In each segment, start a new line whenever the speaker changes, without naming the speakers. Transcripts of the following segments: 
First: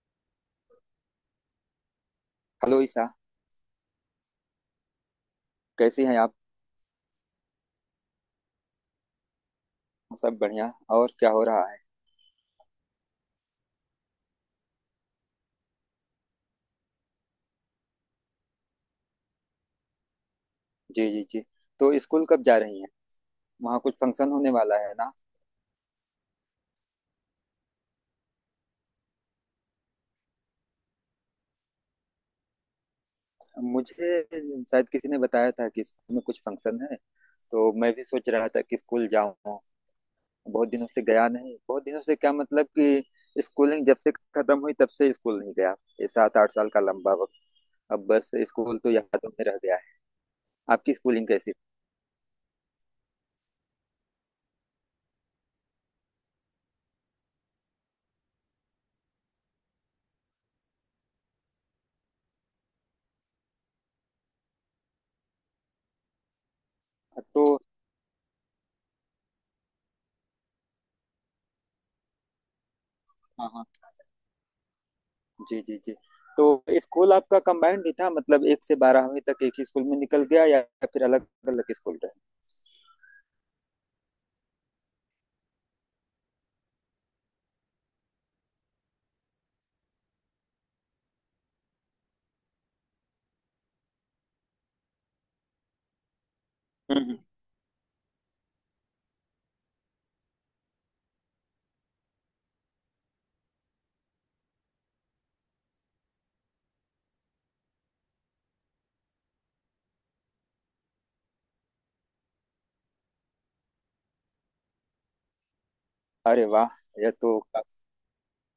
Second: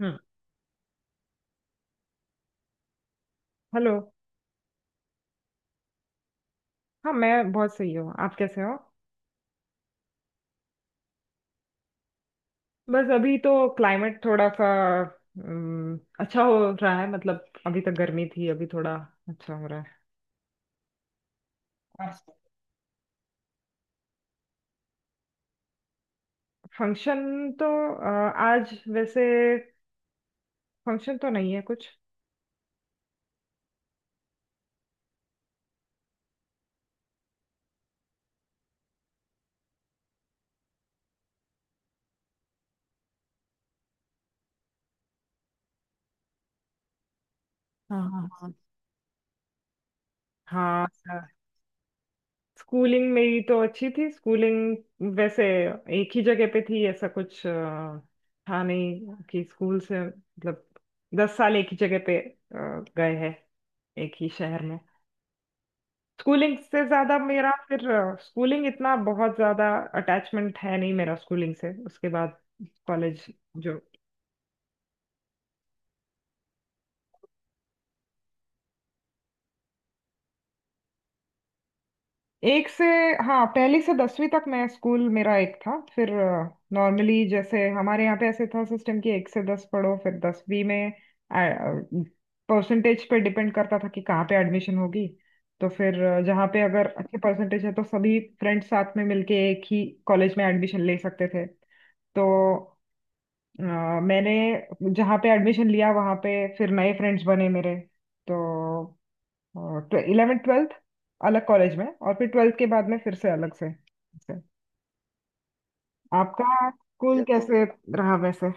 हम्म।
Hello Isha.
Hello.
कैसी हैं आप।
हाँ, मैं बहुत सही हूँ। आप कैसे हो?
सब बढ़िया। और क्या हो रहा है।
बस अभी तो क्लाइमेट थोड़ा सा अच्छा हो रहा है। मतलब अभी तक गर्मी थी, अभी थोड़ा अच्छा हो रहा
जी जी जी। तो
है।
स्कूल कब जा रही हैं। वहाँ कुछ फंक्शन होने वाला है ना।
फंक्शन तो आज वैसे फंक्शन तो नहीं है कुछ।
मुझे शायद किसी ने बताया था कि स्कूल में कुछ फंक्शन है। तो मैं भी सोच रहा था कि स्कूल जाऊँ। बहुत दिनों से गया नहीं, बहुत दिनों से क्या मतलब कि स्कूलिंग जब से खत्म हुई तब से स्कूल नहीं गया। ये 7-8 साल का लंबा वक्त। अब
हाँ,
बस स्कूल तो यादों में रह गया है।
हाँ,
आपकी
हाँ।
स्कूलिंग कैसी।
स्कूलिंग मेरी तो अच्छी थी। स्कूलिंग वैसे एक ही जगह पे थी, ऐसा कुछ था नहीं कि स्कूल से, मतलब 10 साल एक ही जगह पे गए हैं, एक ही शहर में। स्कूलिंग से ज्यादा
तो
मेरा फिर स्कूलिंग इतना बहुत ज्यादा अटैचमेंट है नहीं मेरा स्कूलिंग से। उसके बाद कॉलेज,
हाँ हाँ।
जो
जी, जी, जी। तो स्कूल आपका कंबाइंड ही था, मतलब 1 से 12वीं तक एक ही स्कूल में निकल गया या फिर अलग-अलग स्कूल रहे?
एक से, हाँ, पहली से 10वीं तक मैं स्कूल मेरा एक था। फिर नॉर्मली, जैसे हमारे यहाँ पे ऐसे था सिस्टम कि एक से 10 पढ़ो, फिर 10वीं में परसेंटेज पे डिपेंड करता था कि कहाँ पे एडमिशन होगी। तो फिर जहाँ पे अगर
हम्म हम्म।
अच्छे परसेंटेज है तो सभी फ्रेंड्स साथ में मिलके एक ही कॉलेज में एडमिशन ले सकते थे। तो अ, मैंने जहाँ पे एडमिशन लिया वहाँ पे फिर नए फ्रेंड्स बने मेरे। तो इलेवेंथ ट्वेल्थ अलग कॉलेज में, और फिर ट्वेल्थ के बाद में फिर से अलग से।
अरे
आपका
वाह! यह
स्कूल ये तो
तो
कैसे
काफ़ी।
रहा वैसे?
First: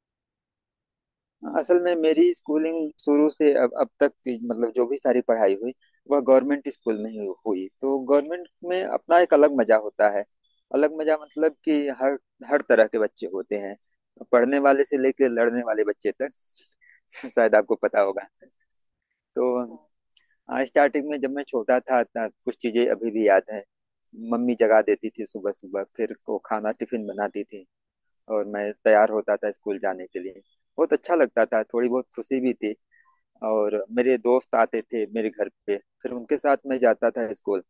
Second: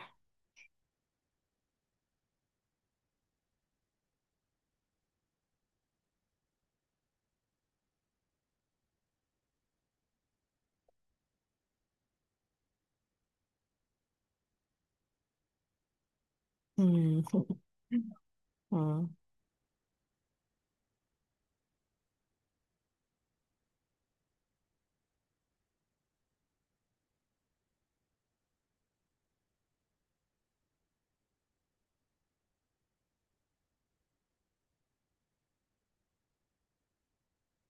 असल में मेरी स्कूलिंग शुरू से अब तक की, मतलब जो भी सारी पढ़ाई हुई, वह गवर्नमेंट स्कूल में ही हुई। तो गवर्नमेंट में अपना एक अलग मज़ा होता है। अलग मज़ा मतलब कि हर हर तरह के बच्चे होते हैं। पढ़ने वाले से लेके लड़ने वाले बच्चे तक।
हम्म।
शायद आपको पता होगा।
हम्म,
तो हाँ, स्टार्टिंग में जब मैं छोटा था ना, कुछ चीजें अभी भी याद हैं। मम्मी जगा देती थी सुबह सुबह, फिर वो खाना टिफिन बनाती थी और मैं तैयार होता था स्कूल जाने के लिए। बहुत अच्छा लगता था, थोड़ी बहुत खुशी भी थी, और मेरे दोस्त आते थे मेरे घर पे, फिर उनके साथ मैं जाता था स्कूल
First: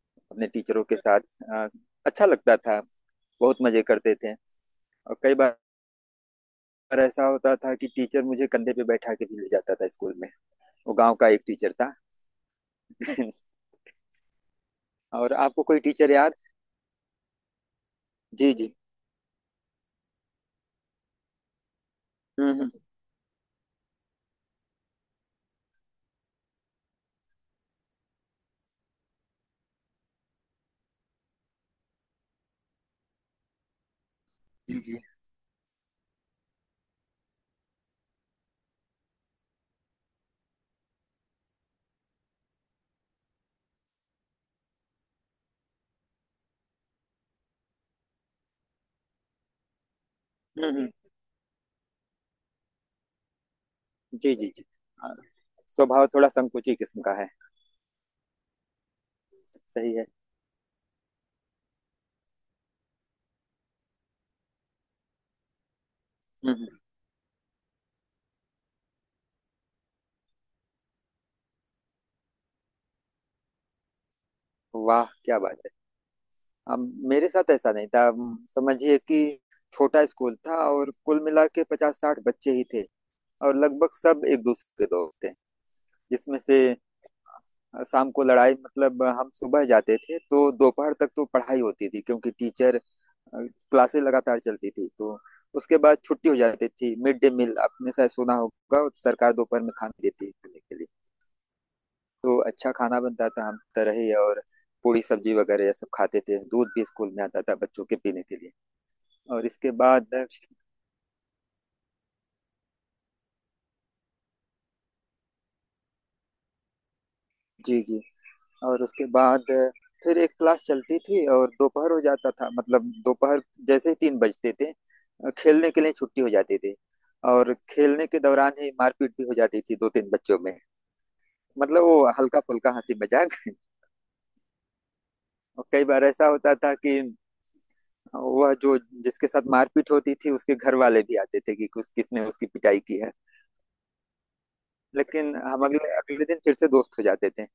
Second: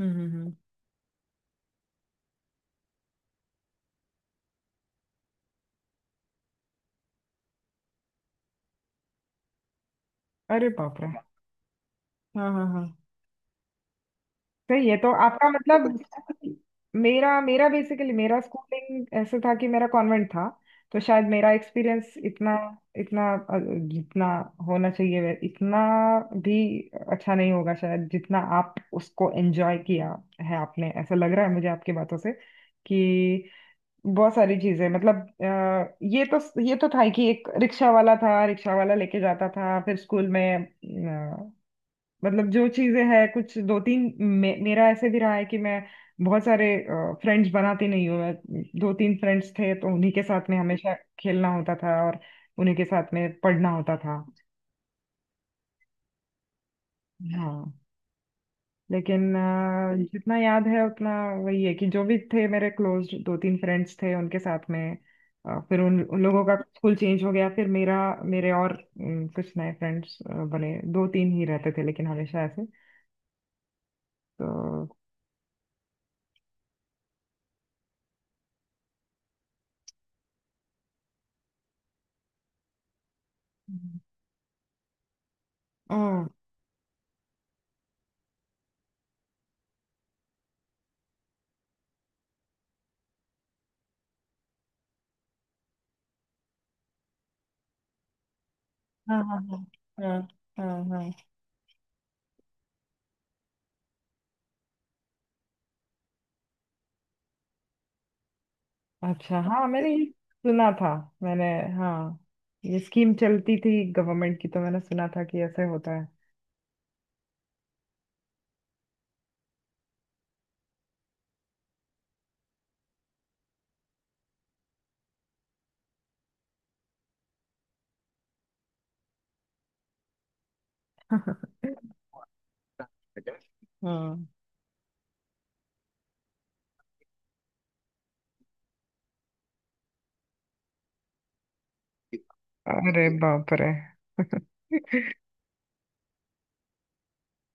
हम्म,
अपने टीचरों के साथ। अ, अच्छा लगता था, बहुत मजे करते थे। और कई बार ऐसा होता था कि टीचर मुझे कंधे पे बैठा के भी ले जाता था स्कूल में।
अरे
वो
बाप रे!
गांव का एक टीचर था।
हाँ, हाँ, हाँ। सही है, तो
और
आपका
आपको कोई
मतलब।
टीचर याद।
मेरा मेरा बेसिकली, मेरा
जी जी।
स्कूलिंग ऐसे था कि मेरा कॉन्वेंट था। तो शायद मेरा एक्सपीरियंस
हम्म
इतना
हम्म।
इतना अ, जितना होना चाहिए इतना भी अच्छा नहीं होगा शायद, जितना आप उसको एंजॉय किया है आपने। ऐसा लग रहा है मुझे आपकी बातों से कि बहुत सारी
जी
चीजें
जी।
मतलब ये तो था ही कि एक रिक्शा वाला था, रिक्शा वाला लेके जाता था फिर स्कूल में। मतलब जो चीजें हैं, कुछ दो तीन मेरा ऐसे भी रहा है कि मैं बहुत सारे फ्रेंड्स बनाती नहीं हूँ। मैं दो तीन फ्रेंड्स थे तो उन्हीं के साथ में
हम्म हम्म,
हमेशा खेलना होता था और उन्हीं के साथ में पढ़ना होता था।
जी जी जी। हाँ, स्वभाव थोड़ा संकुची किस्म का है।
हाँ, लेकिन
सही है।
जितना याद है उतना वही है कि जो भी थे मेरे क्लोज दो तीन फ्रेंड्स थे, उनके साथ में फिर उन उन लोगों का
हम्म।
स्कूल चेंज हो गया। फिर मेरा, मेरे और कुछ नए फ्रेंड्स बने, दो तीन ही रहते थे लेकिन हमेशा ऐसे।
वाह क्या बात है। अब मेरे साथ ऐसा नहीं था, समझिए कि छोटा स्कूल था और कुल मिला के 50-60 बच्चे ही थे, और लगभग सब एक दूसरे के दोस्त थे।
तो
जिसमें से शाम को लड़ाई, मतलब हम सुबह जाते थे तो दोपहर तक तो पढ़ाई होती थी क्योंकि टीचर क्लासेस लगातार चलती थी। तो उसके बाद छुट्टी हो जाती थी। मिड डे मील, आपने शायद सुना होगा,
हाँ,
सरकार
हाँ, हाँ,
दोपहर में खाना
हाँ,
देती है खाने के
हाँ,
लिए।
हाँ।
तो अच्छा खाना बनता था हम तरह ही, और पूरी सब्जी वगैरह ये सब खाते थे। दूध भी स्कूल में आता था बच्चों के पीने के लिए।
अच्छा,
और
हाँ,
इसके
मैंने ये
बाद,
सुना था। मैंने, हाँ, ये स्कीम चलती थी गवर्नमेंट की, तो मैंने सुना था कि ऐसे होता है।
जी जी, और उसके बाद फिर एक क्लास चलती थी और दोपहर हो जाता था, मतलब दोपहर जैसे ही 3 बजते थे, खेलने के लिए छुट्टी हो जाती थी। और खेलने के दौरान ही मारपीट भी हो जाती थी 2-3 बच्चों में। मतलब वो हल्का फुल्का हंसी मजाक।
हाँ।
और कई बार ऐसा होता था कि वह जो, जिसके साथ मारपीट होती थी उसके घर वाले भी आते थे कि कुछ किसने उसकी पिटाई की
अरे
है।
बाप रे!
लेकिन हम अगले अगले दिन फिर से दोस्त हो जाते थे।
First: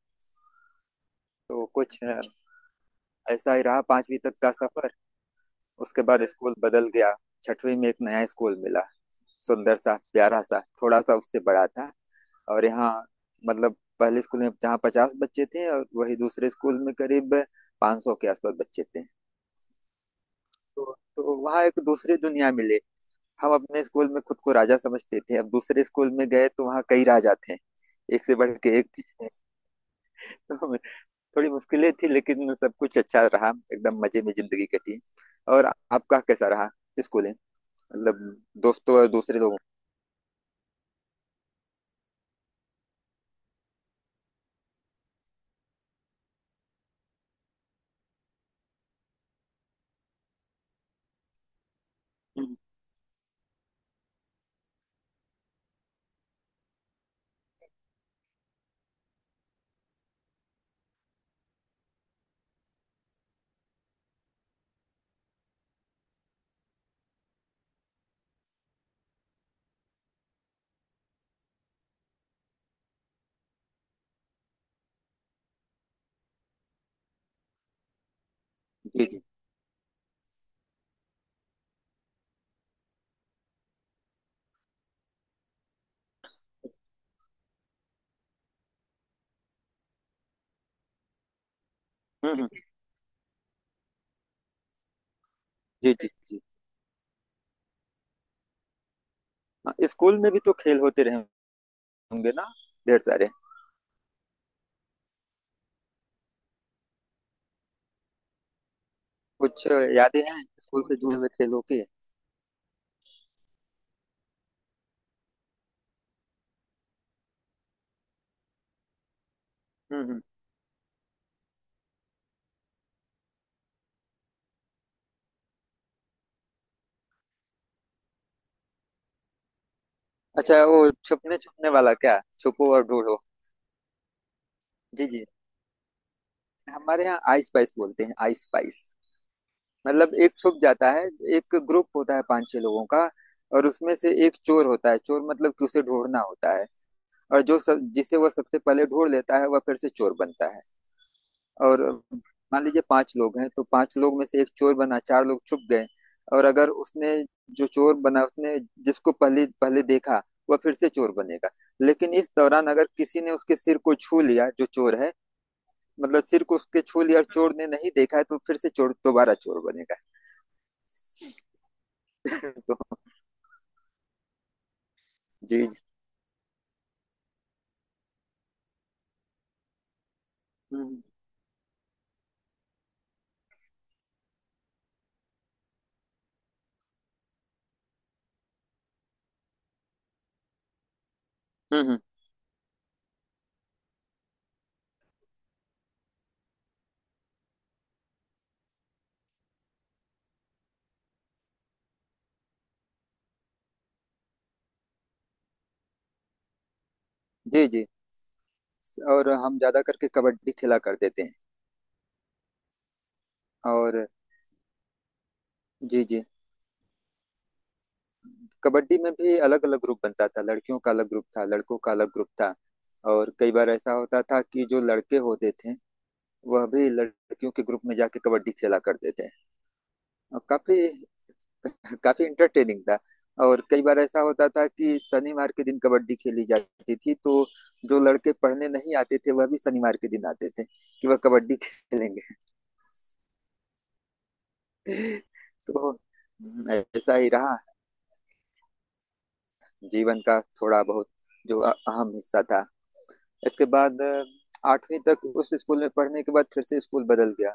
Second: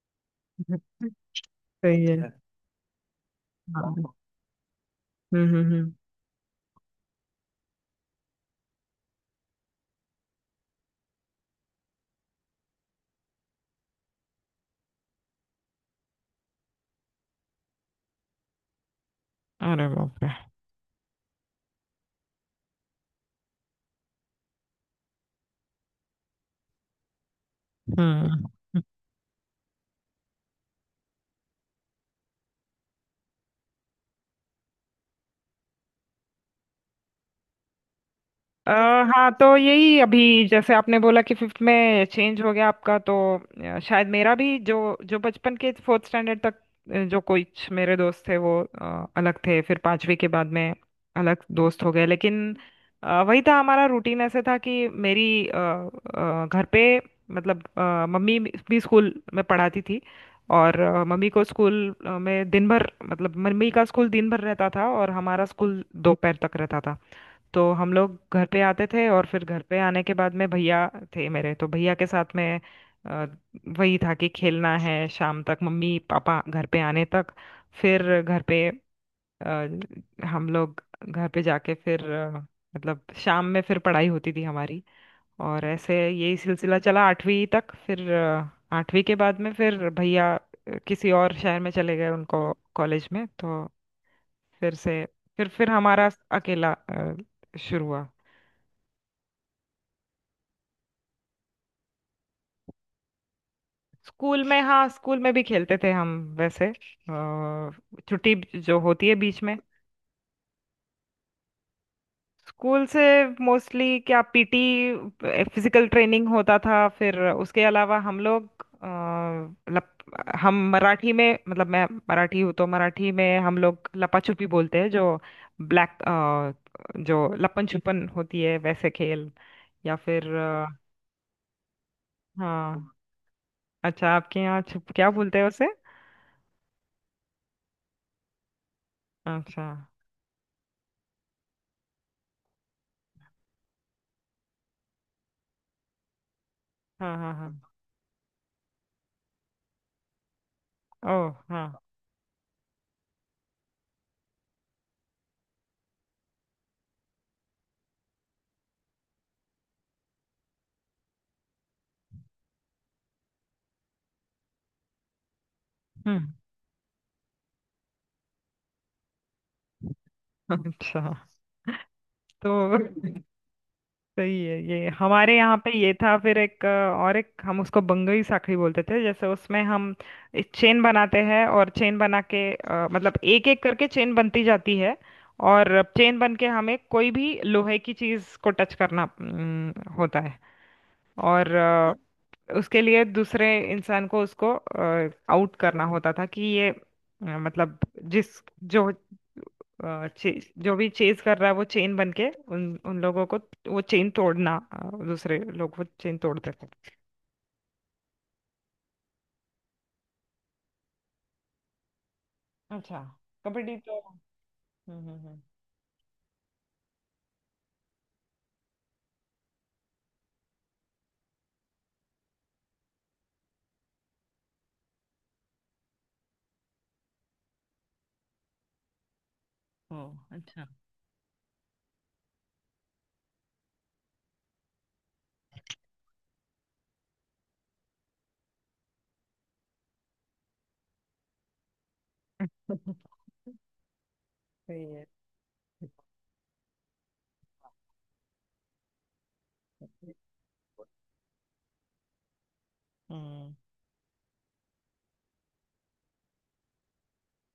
तो कुछ
सही है।
ऐसा ही रहा
हाँ, हम्म,
5वीं तक का सफर।
हम्म, हम्म।
उसके बाद स्कूल बदल गया। 6वीं में एक नया स्कूल मिला, सुंदर सा प्यारा सा, थोड़ा सा उससे बड़ा था। और यहाँ मतलब पहले स्कूल में जहाँ 50 बच्चे थे, और वही दूसरे स्कूल में करीब 500 के आसपास बच्चे थे।
अरे बाप रे!
तो वहाँ एक दूसरी दुनिया मिले। हम अपने स्कूल में खुद को राजा समझते थे, अब दूसरे स्कूल में गए तो वहाँ कई राजा थे, एक से
हम्म।
बढ़ के एक। तो थोड़ी मुश्किलें थी लेकिन सब कुछ अच्छा रहा, एकदम मजे में जिंदगी कटी। और आपका कैसा रहा स्कूल, मतलब
अ,
दोस्तों और
हाँ,
दूसरे
तो
लोगों।
यही अभी जैसे आपने बोला कि फिफ्थ में चेंज हो गया आपका। तो शायद मेरा भी जो जो बचपन के फोर्थ स्टैंडर्ड तक जो कुछ मेरे दोस्त थे वो अलग थे, फिर पांचवी के बाद में अलग दोस्त हो गए। लेकिन
हम्म,
वही था हमारा रूटीन, ऐसे था कि मेरी घर पे, मतलब मम्मी भी स्कूल में पढ़ाती थी। और मम्मी को स्कूल में दिन भर, मतलब मम्मी का स्कूल दिन भर रहता था और हमारा स्कूल दोपहर तक रहता था। तो हम लोग घर पे आते थे और फिर घर पे आने के बाद में भैया थे मेरे, तो भैया के साथ में अ, वही था कि खेलना है शाम तक, मम्मी पापा घर पे आने तक। फिर घर पे
जी जी।
अ, हम लोग घर पे जाके फिर मतलब शाम में फिर पढ़ाई होती थी हमारी। और ऐसे यही सिलसिला चला आठवीं तक। फिर आठवीं के बाद में फिर भैया किसी और शहर में चले गए,
हम्म, हम्म,
उनको कॉलेज में। तो फिर से फिर
जी
हमारा
जी जी।
अकेला शुरू हुआ।
हाँ, स्कूल में भी तो खेल होते रहे होंगे ना, ढेर सारे।
स्कूल में, हाँ, स्कूल में भी खेलते थे हम। वैसे छुट्टी जो होती है बीच में
कुछ यादें हैं स्कूल से जुड़े हुए खेलों की।
स्कूल से, मोस्टली क्या, पीटी, फिजिकल ट्रेनिंग होता था। फिर उसके अलावा हम लोग अ, लप,
हम्म।
हम मराठी में, मतलब मैं मराठी हूँ, तो मराठी में हम लोग लपा छुपी बोलते हैं, जो ब्लैक जो लपन छुपन होती है, वैसे खेल, या फिर
अच्छा, वो छुपने छुपने वाला, क्या छुपो और
हाँ।
ढूंढो।
अच्छा, आपके यहाँ छुप
जी
क्या
जी,
बोलते हैं उसे?
हमारे यहाँ आइस पाइस बोलते हैं, आइस पाइस।
अच्छा।
मतलब एक छुप जाता है, एक ग्रुप होता है 5-6 लोगों का, और उसमें से एक चोर होता है, चोर मतलब कि उसे ढूंढना होता है।
हाँ, हाँ,
और जो
हाँ।
सब जिसे वो सबसे पहले ढूंढ लेता है, वह फिर से चोर बनता है।
ओ, हाँ,
और मान लीजिए 5 लोग हैं तो 5 लोग में से एक चोर बना, 4 लोग छुप गए। और अगर उसने, जो चोर बना उसने, जिसको पहले पहले देखा, वह फिर से चोर बनेगा। लेकिन इस दौरान अगर किसी ने उसके सिर को छू लिया जो चोर है, मतलब
हम्म।
सिर को उसके छू लिया और चोर ने नहीं देखा है, तो फिर से चोर दोबारा चोर बनेगा।
अच्छा। तो
तो
सही है, ये हमारे यहाँ
जी
पे
जी।
ये था। फिर एक और एक, हम उसको बंगई साखड़ी बोलते थे। जैसे उसमें हम चेन
हम्म
बनाते हैं, और चेन बना के मतलब एक एक करके चेन बनती जाती है। और चेन बन के हमें कोई भी लोहे की चीज को टच करना होता है। और
हम्म हम्म,
उसके लिए दूसरे इंसान को उसको आउट करना होता था कि ये मतलब जिस जो जो भी चेज कर रहा है वो चेन बन के उन उन लोगों को, वो चेन तोड़ना दूसरे लोग वो चेन तोड़ते थे।
जी जी, और हम ज्यादा करके कबड्डी खेला करते थे।
अच्छा। कबड्डी
और
तो? हम्म, हम्म,
जी जी, कबड्डी में भी अलग अलग ग्रुप बनता था, लड़कियों का अलग ग्रुप था, लड़कों का अलग ग्रुप था। और कई बार ऐसा होता था कि जो लड़के होते थे वह भी लड़कियों के ग्रुप में जाके कबड्डी खेला करते थे।
हम्म। ओ,
और
अच्छा।
काफी काफी इंटरटेनिंग था। और कई बार ऐसा होता था कि शनिवार के दिन कबड्डी खेली जाती थी तो जो लड़के पढ़ने नहीं आते थे, वह भी शनिवार के दिन आते थे कि वह कबड्डी खेलेंगे।
सही है।
तो ऐसा ही रहा जीवन का थोड़ा बहुत जो अहम हिस्सा था।
हम्म।
इसके बाद 8वीं तक उस स्कूल में पढ़ने के बाद फिर से स्कूल बदल गया।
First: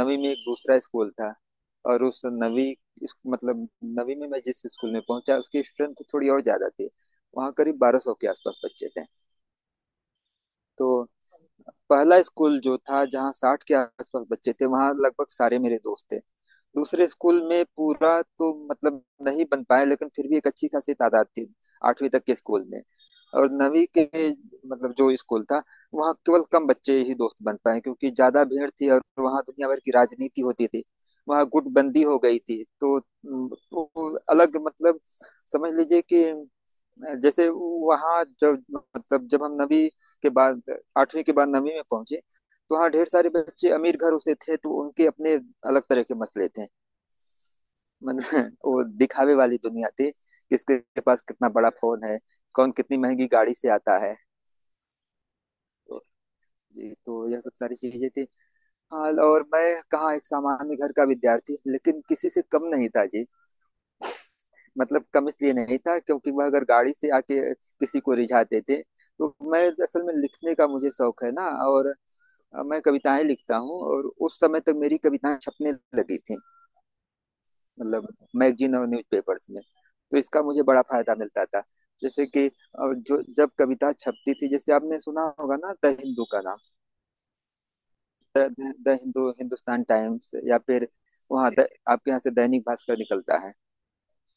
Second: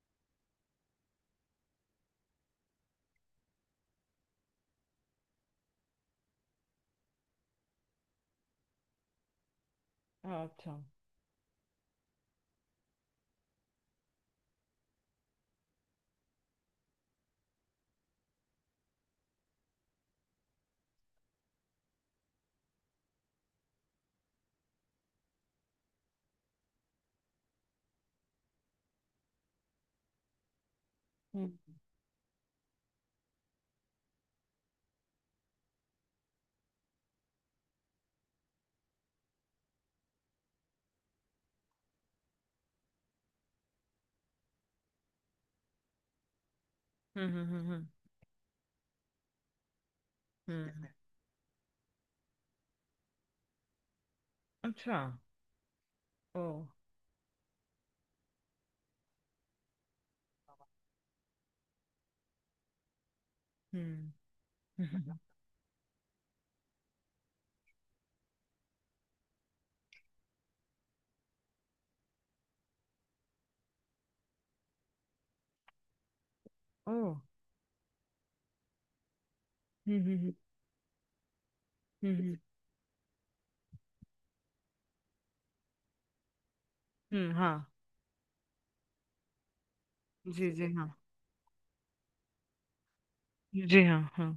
9वीं में एक दूसरा स्कूल था और उस 9वीं मतलब 9वीं में मैं जिस स्कूल में पहुंचा, उसकी स्ट्रेंथ थोड़ी और ज्यादा थी। वहाँ करीब 1200 के आसपास बच्चे थे।
अच्छा,
तो पहला स्कूल जो था जहाँ 60 के आसपास बच्चे थे, वहाँ लगभग सारे मेरे दोस्त थे। दूसरे स्कूल में पूरा तो मतलब नहीं बन पाया, लेकिन फिर भी एक अच्छी खासी तादाद थी 8वीं तक के स्कूल में। और 9वीं के मतलब जो स्कूल था, वहाँ केवल कम बच्चे ही दोस्त बन पाए क्योंकि ज्यादा भीड़ थी और वहाँ दुनिया भर की राजनीति होती थी। वहाँ
हम्म,
गुटबंदी हो गई थी, तो अलग मतलब, समझ लीजिए कि जैसे वहाँ जब, मतलब जब हम 9वीं के बाद, 8वीं के बाद 9वीं में पहुंचे, तो वहाँ ढेर सारे बच्चे अमीर घरों से थे तो उनके अपने अलग तरह के मसले थे।
हम्म, हम्म, हम्म,
मतलब वो दिखावे वाली दुनिया थी,
हम्म।
किसके पास कितना बड़ा फोन है, कौन कितनी महंगी गाड़ी से आता है।
अच्छा।
तो
ओ,
जी, तो यह सब सारी चीजें थी। हाल और मैं कहाँ, एक सामान्य घर का विद्यार्थी, लेकिन किसी से कम नहीं था जी।
हम्म।
मतलब कम इसलिए नहीं था क्योंकि वह अगर गाड़ी से आके किसी को रिझाते थे, तो मैं असल में लिखने का मुझे शौक है ना। और मैं कविताएं लिखता हूँ और उस समय तक मेरी कविताएं छपने लगी थी।
ओ,
मतलब मैगजीन और न्यूज़पेपर्स में।
हम्म, हम्म,
तो
हम्म,
इसका मुझे बड़ा फायदा मिलता था। जैसे
हम्म,
कि जो जब कविता छपती थी, जैसे आपने सुना होगा ना द हिंदू का नाम,
हम्म। हाँ,
the, the Hindu, Hindustan times
जी,
या
जी, हाँ,
फिर वहाँ आपके यहाँ से दैनिक भास्कर निकलता है।
जी, हाँ, हाँ।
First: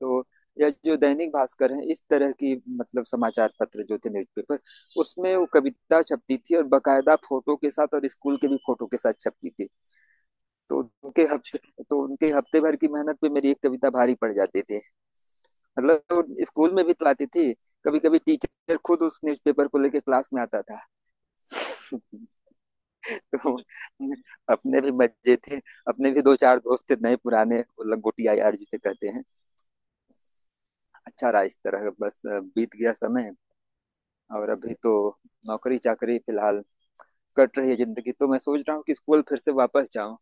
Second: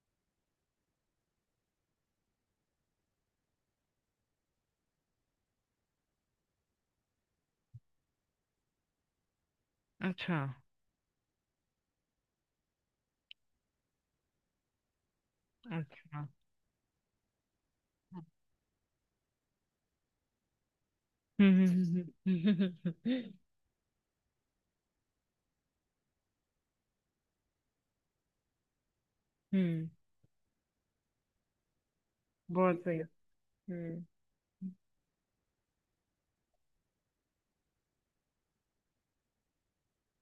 तो या जो दैनिक भास्कर है, इस तरह की मतलब समाचार पत्र जो थे, न्यूज़पेपर, उसमें वो कविता छपती थी और बकायदा फोटो के साथ और स्कूल के भी फोटो के साथ छपती थी।
अच्छा।
तो उनके हफ्ते तो उनके हफ्ते भर की मेहनत पे मेरी एक कविता भारी पड़ जाती थी। मतलब
अच्छा,
वो स्कूल में भी तो आती थी, कभी कभी टीचर खुद उस न्यूज़पेपर को लेके क्लास में आता था।
हम्म, हम्म, हम्म, हम्म,
तो अपने भी मजे थे, अपने भी 2-4 दोस्त थे नए पुराने, वो लंगोटिया यार जिसे कहते हैं।
हम्म।
अच्छा रहा इस तरह, बस बीत
बहुत
गया
सही।
समय।
हम्म,
और अभी तो नौकरी चाकरी फिलहाल, कट रही है जिंदगी, तो मैं सोच रहा हूँ कि स्कूल फिर से वापस जाऊँ,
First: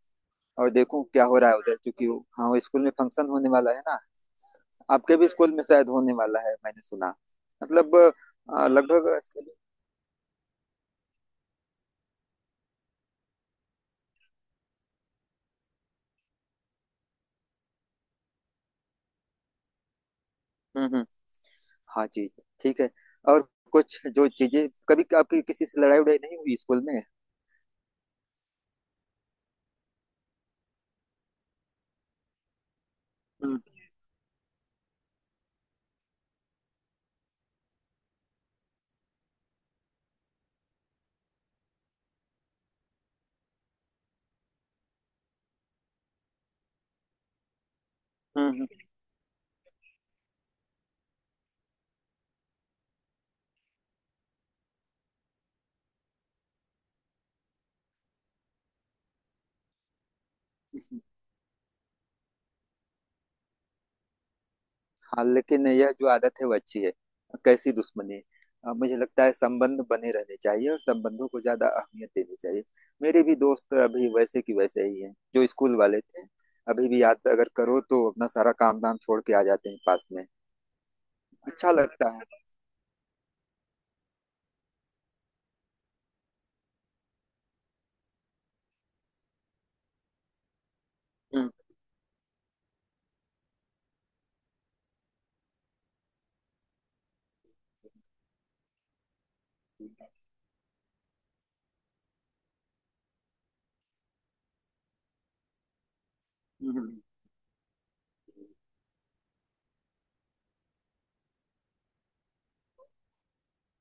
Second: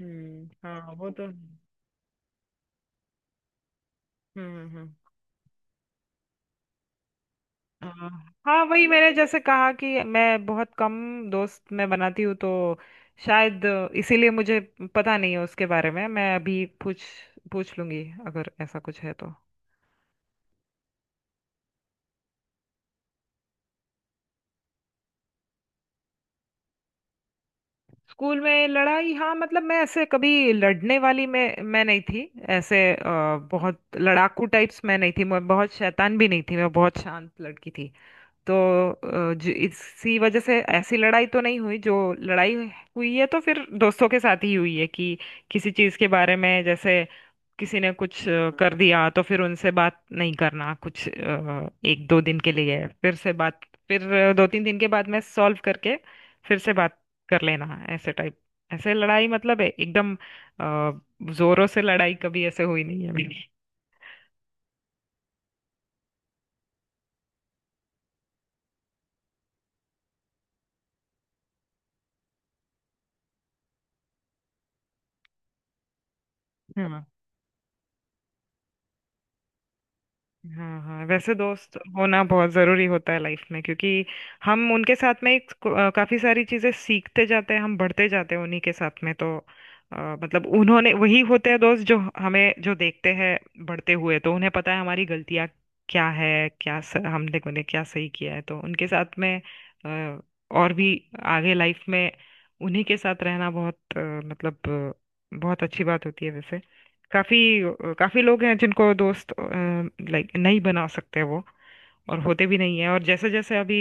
हम्म।
और
हाँ,
देखूँ
वो
क्या
तो।
हो रहा है उधर, क्योंकि हाँ स्कूल में फंक्शन होने वाला है ना।
हम्म, हम्म।
आपके भी स्कूल में शायद होने वाला है, मैंने सुना, मतलब
हाँ, हाँ, वही
लगभग।
मैंने जैसे कहा कि मैं बहुत कम दोस्त मैं बनाती हूँ, तो शायद इसीलिए मुझे पता नहीं है उसके बारे में। मैं अभी पूछ पूछ लूंगी अगर ऐसा कुछ है तो।
हम्म, हाँ जी, ठीक है। और कुछ जो चीजें, कभी आपकी किसी से लड़ाई उड़ाई नहीं हुई स्कूल में।
स्कूल में लड़ाई? हाँ, मतलब मैं ऐसे कभी लड़ने वाली मैं नहीं थी। ऐसे
हम्म
बहुत लड़ाकू टाइप्स मैं नहीं थी, मैं बहुत शैतान भी नहीं थी, मैं बहुत शांत लड़की थी। तो इसी वजह से ऐसी लड़ाई तो नहीं हुई। जो लड़ाई हुई है तो फिर दोस्तों के साथ ही हुई है कि किसी चीज के बारे में, जैसे किसी ने कुछ
हम्म हम्म।
कर दिया तो फिर उनसे बात नहीं करना कुछ एक दो दिन के लिए, फिर से बात। फिर दो तीन दिन के बाद में सॉल्व करके फिर से बात कर लेना, ऐसे टाइप। ऐसे लड़ाई मतलब है एकदम जोरों से, लड़ाई कभी ऐसे हुई नहीं है
हाँ, लेकिन यह जो आदत है वो अच्छी है। कैसी दुश्मनी। मुझे लगता है संबंध बने रहने चाहिए और संबंधों को ज्यादा अहमियत देनी चाहिए। मेरे भी दोस्त अभी वैसे की वैसे ही हैं जो स्कूल वाले थे। अभी भी
मेरी।
याद अगर करो तो अपना सारा काम धाम छोड़ के आ जाते हैं पास में,
हाँ, हाँ, वैसे
अच्छा
दोस्त
लगता
होना
है।
बहुत ज़रूरी होता है लाइफ में, क्योंकि हम उनके साथ में एक काफ़ी सारी चीज़ें सीखते जाते हैं, हम बढ़ते जाते हैं उन्हीं के साथ में। तो अ, मतलब उन्होंने, वही होते
हम्म,
हैं दोस्त जो हमें जो देखते हैं बढ़ते हुए, तो उन्हें पता है हमारी गलतियाँ क्या है, हमने मैंने क्या सही किया है। तो उनके साथ में अ, और भी आगे लाइफ में उन्हीं के साथ रहना बहुत मतलब बहुत अच्छी बात होती है वैसे।
हम्म, हम्म।
काफी, काफी लोग हैं जिनको दोस्त लाइक नहीं बना सकते, वो और होते भी नहीं है। और जैसे जैसे अभी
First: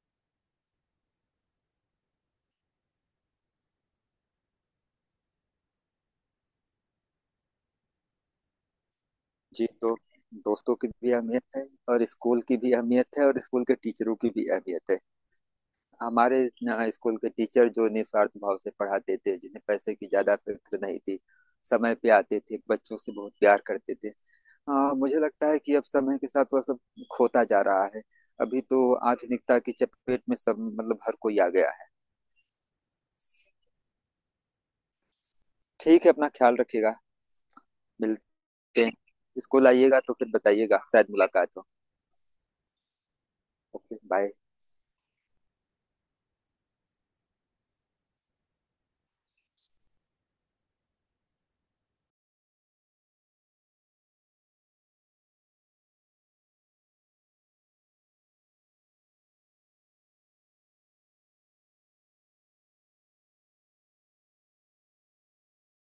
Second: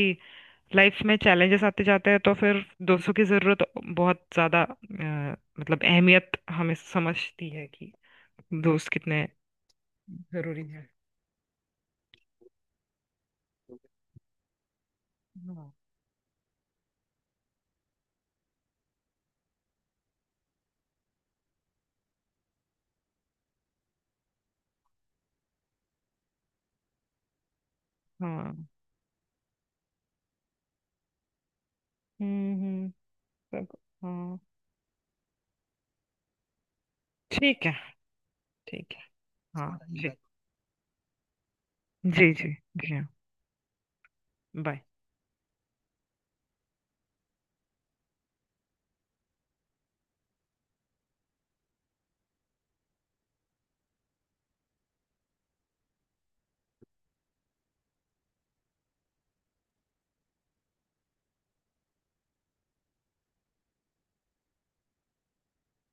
लाइफ में चैलेंजेस आते जाते हैं, तो फिर दोस्तों की जरूरत बहुत ज्यादा, मतलब अहमियत हमें समझती है कि दोस्त कितने
जी, तो
जरूरी
दोस्तों
है।
की भी अहमियत है और स्कूल की भी अहमियत है और स्कूल के टीचरों की भी अहमियत है।
हाँ,
हमारे स्कूल के टीचर जो निस्वार्थ भाव से पढ़ाते थे, जिन्हें पैसे की ज्यादा फिक्र नहीं थी, समय पे आते थे, बच्चों से बहुत प्यार करते थे। हाँ मुझे लगता है कि अब समय के साथ वह सब खोता जा रहा है। अभी
हाँ,
तो आधुनिकता की चपेट में सब, मतलब हर कोई आ गया है।
हम्म, सब। हाँ,
ठीक है, अपना ख्याल रखिएगा,
ठीक है।
मिलते हैं।
ठीक है।
स्कूल
हाँ,
आइएगा
जी,
तो फिर बताइएगा, शायद मुलाकात हो।
जी, जी, जी, हाँ।
Okay bye.
बाय।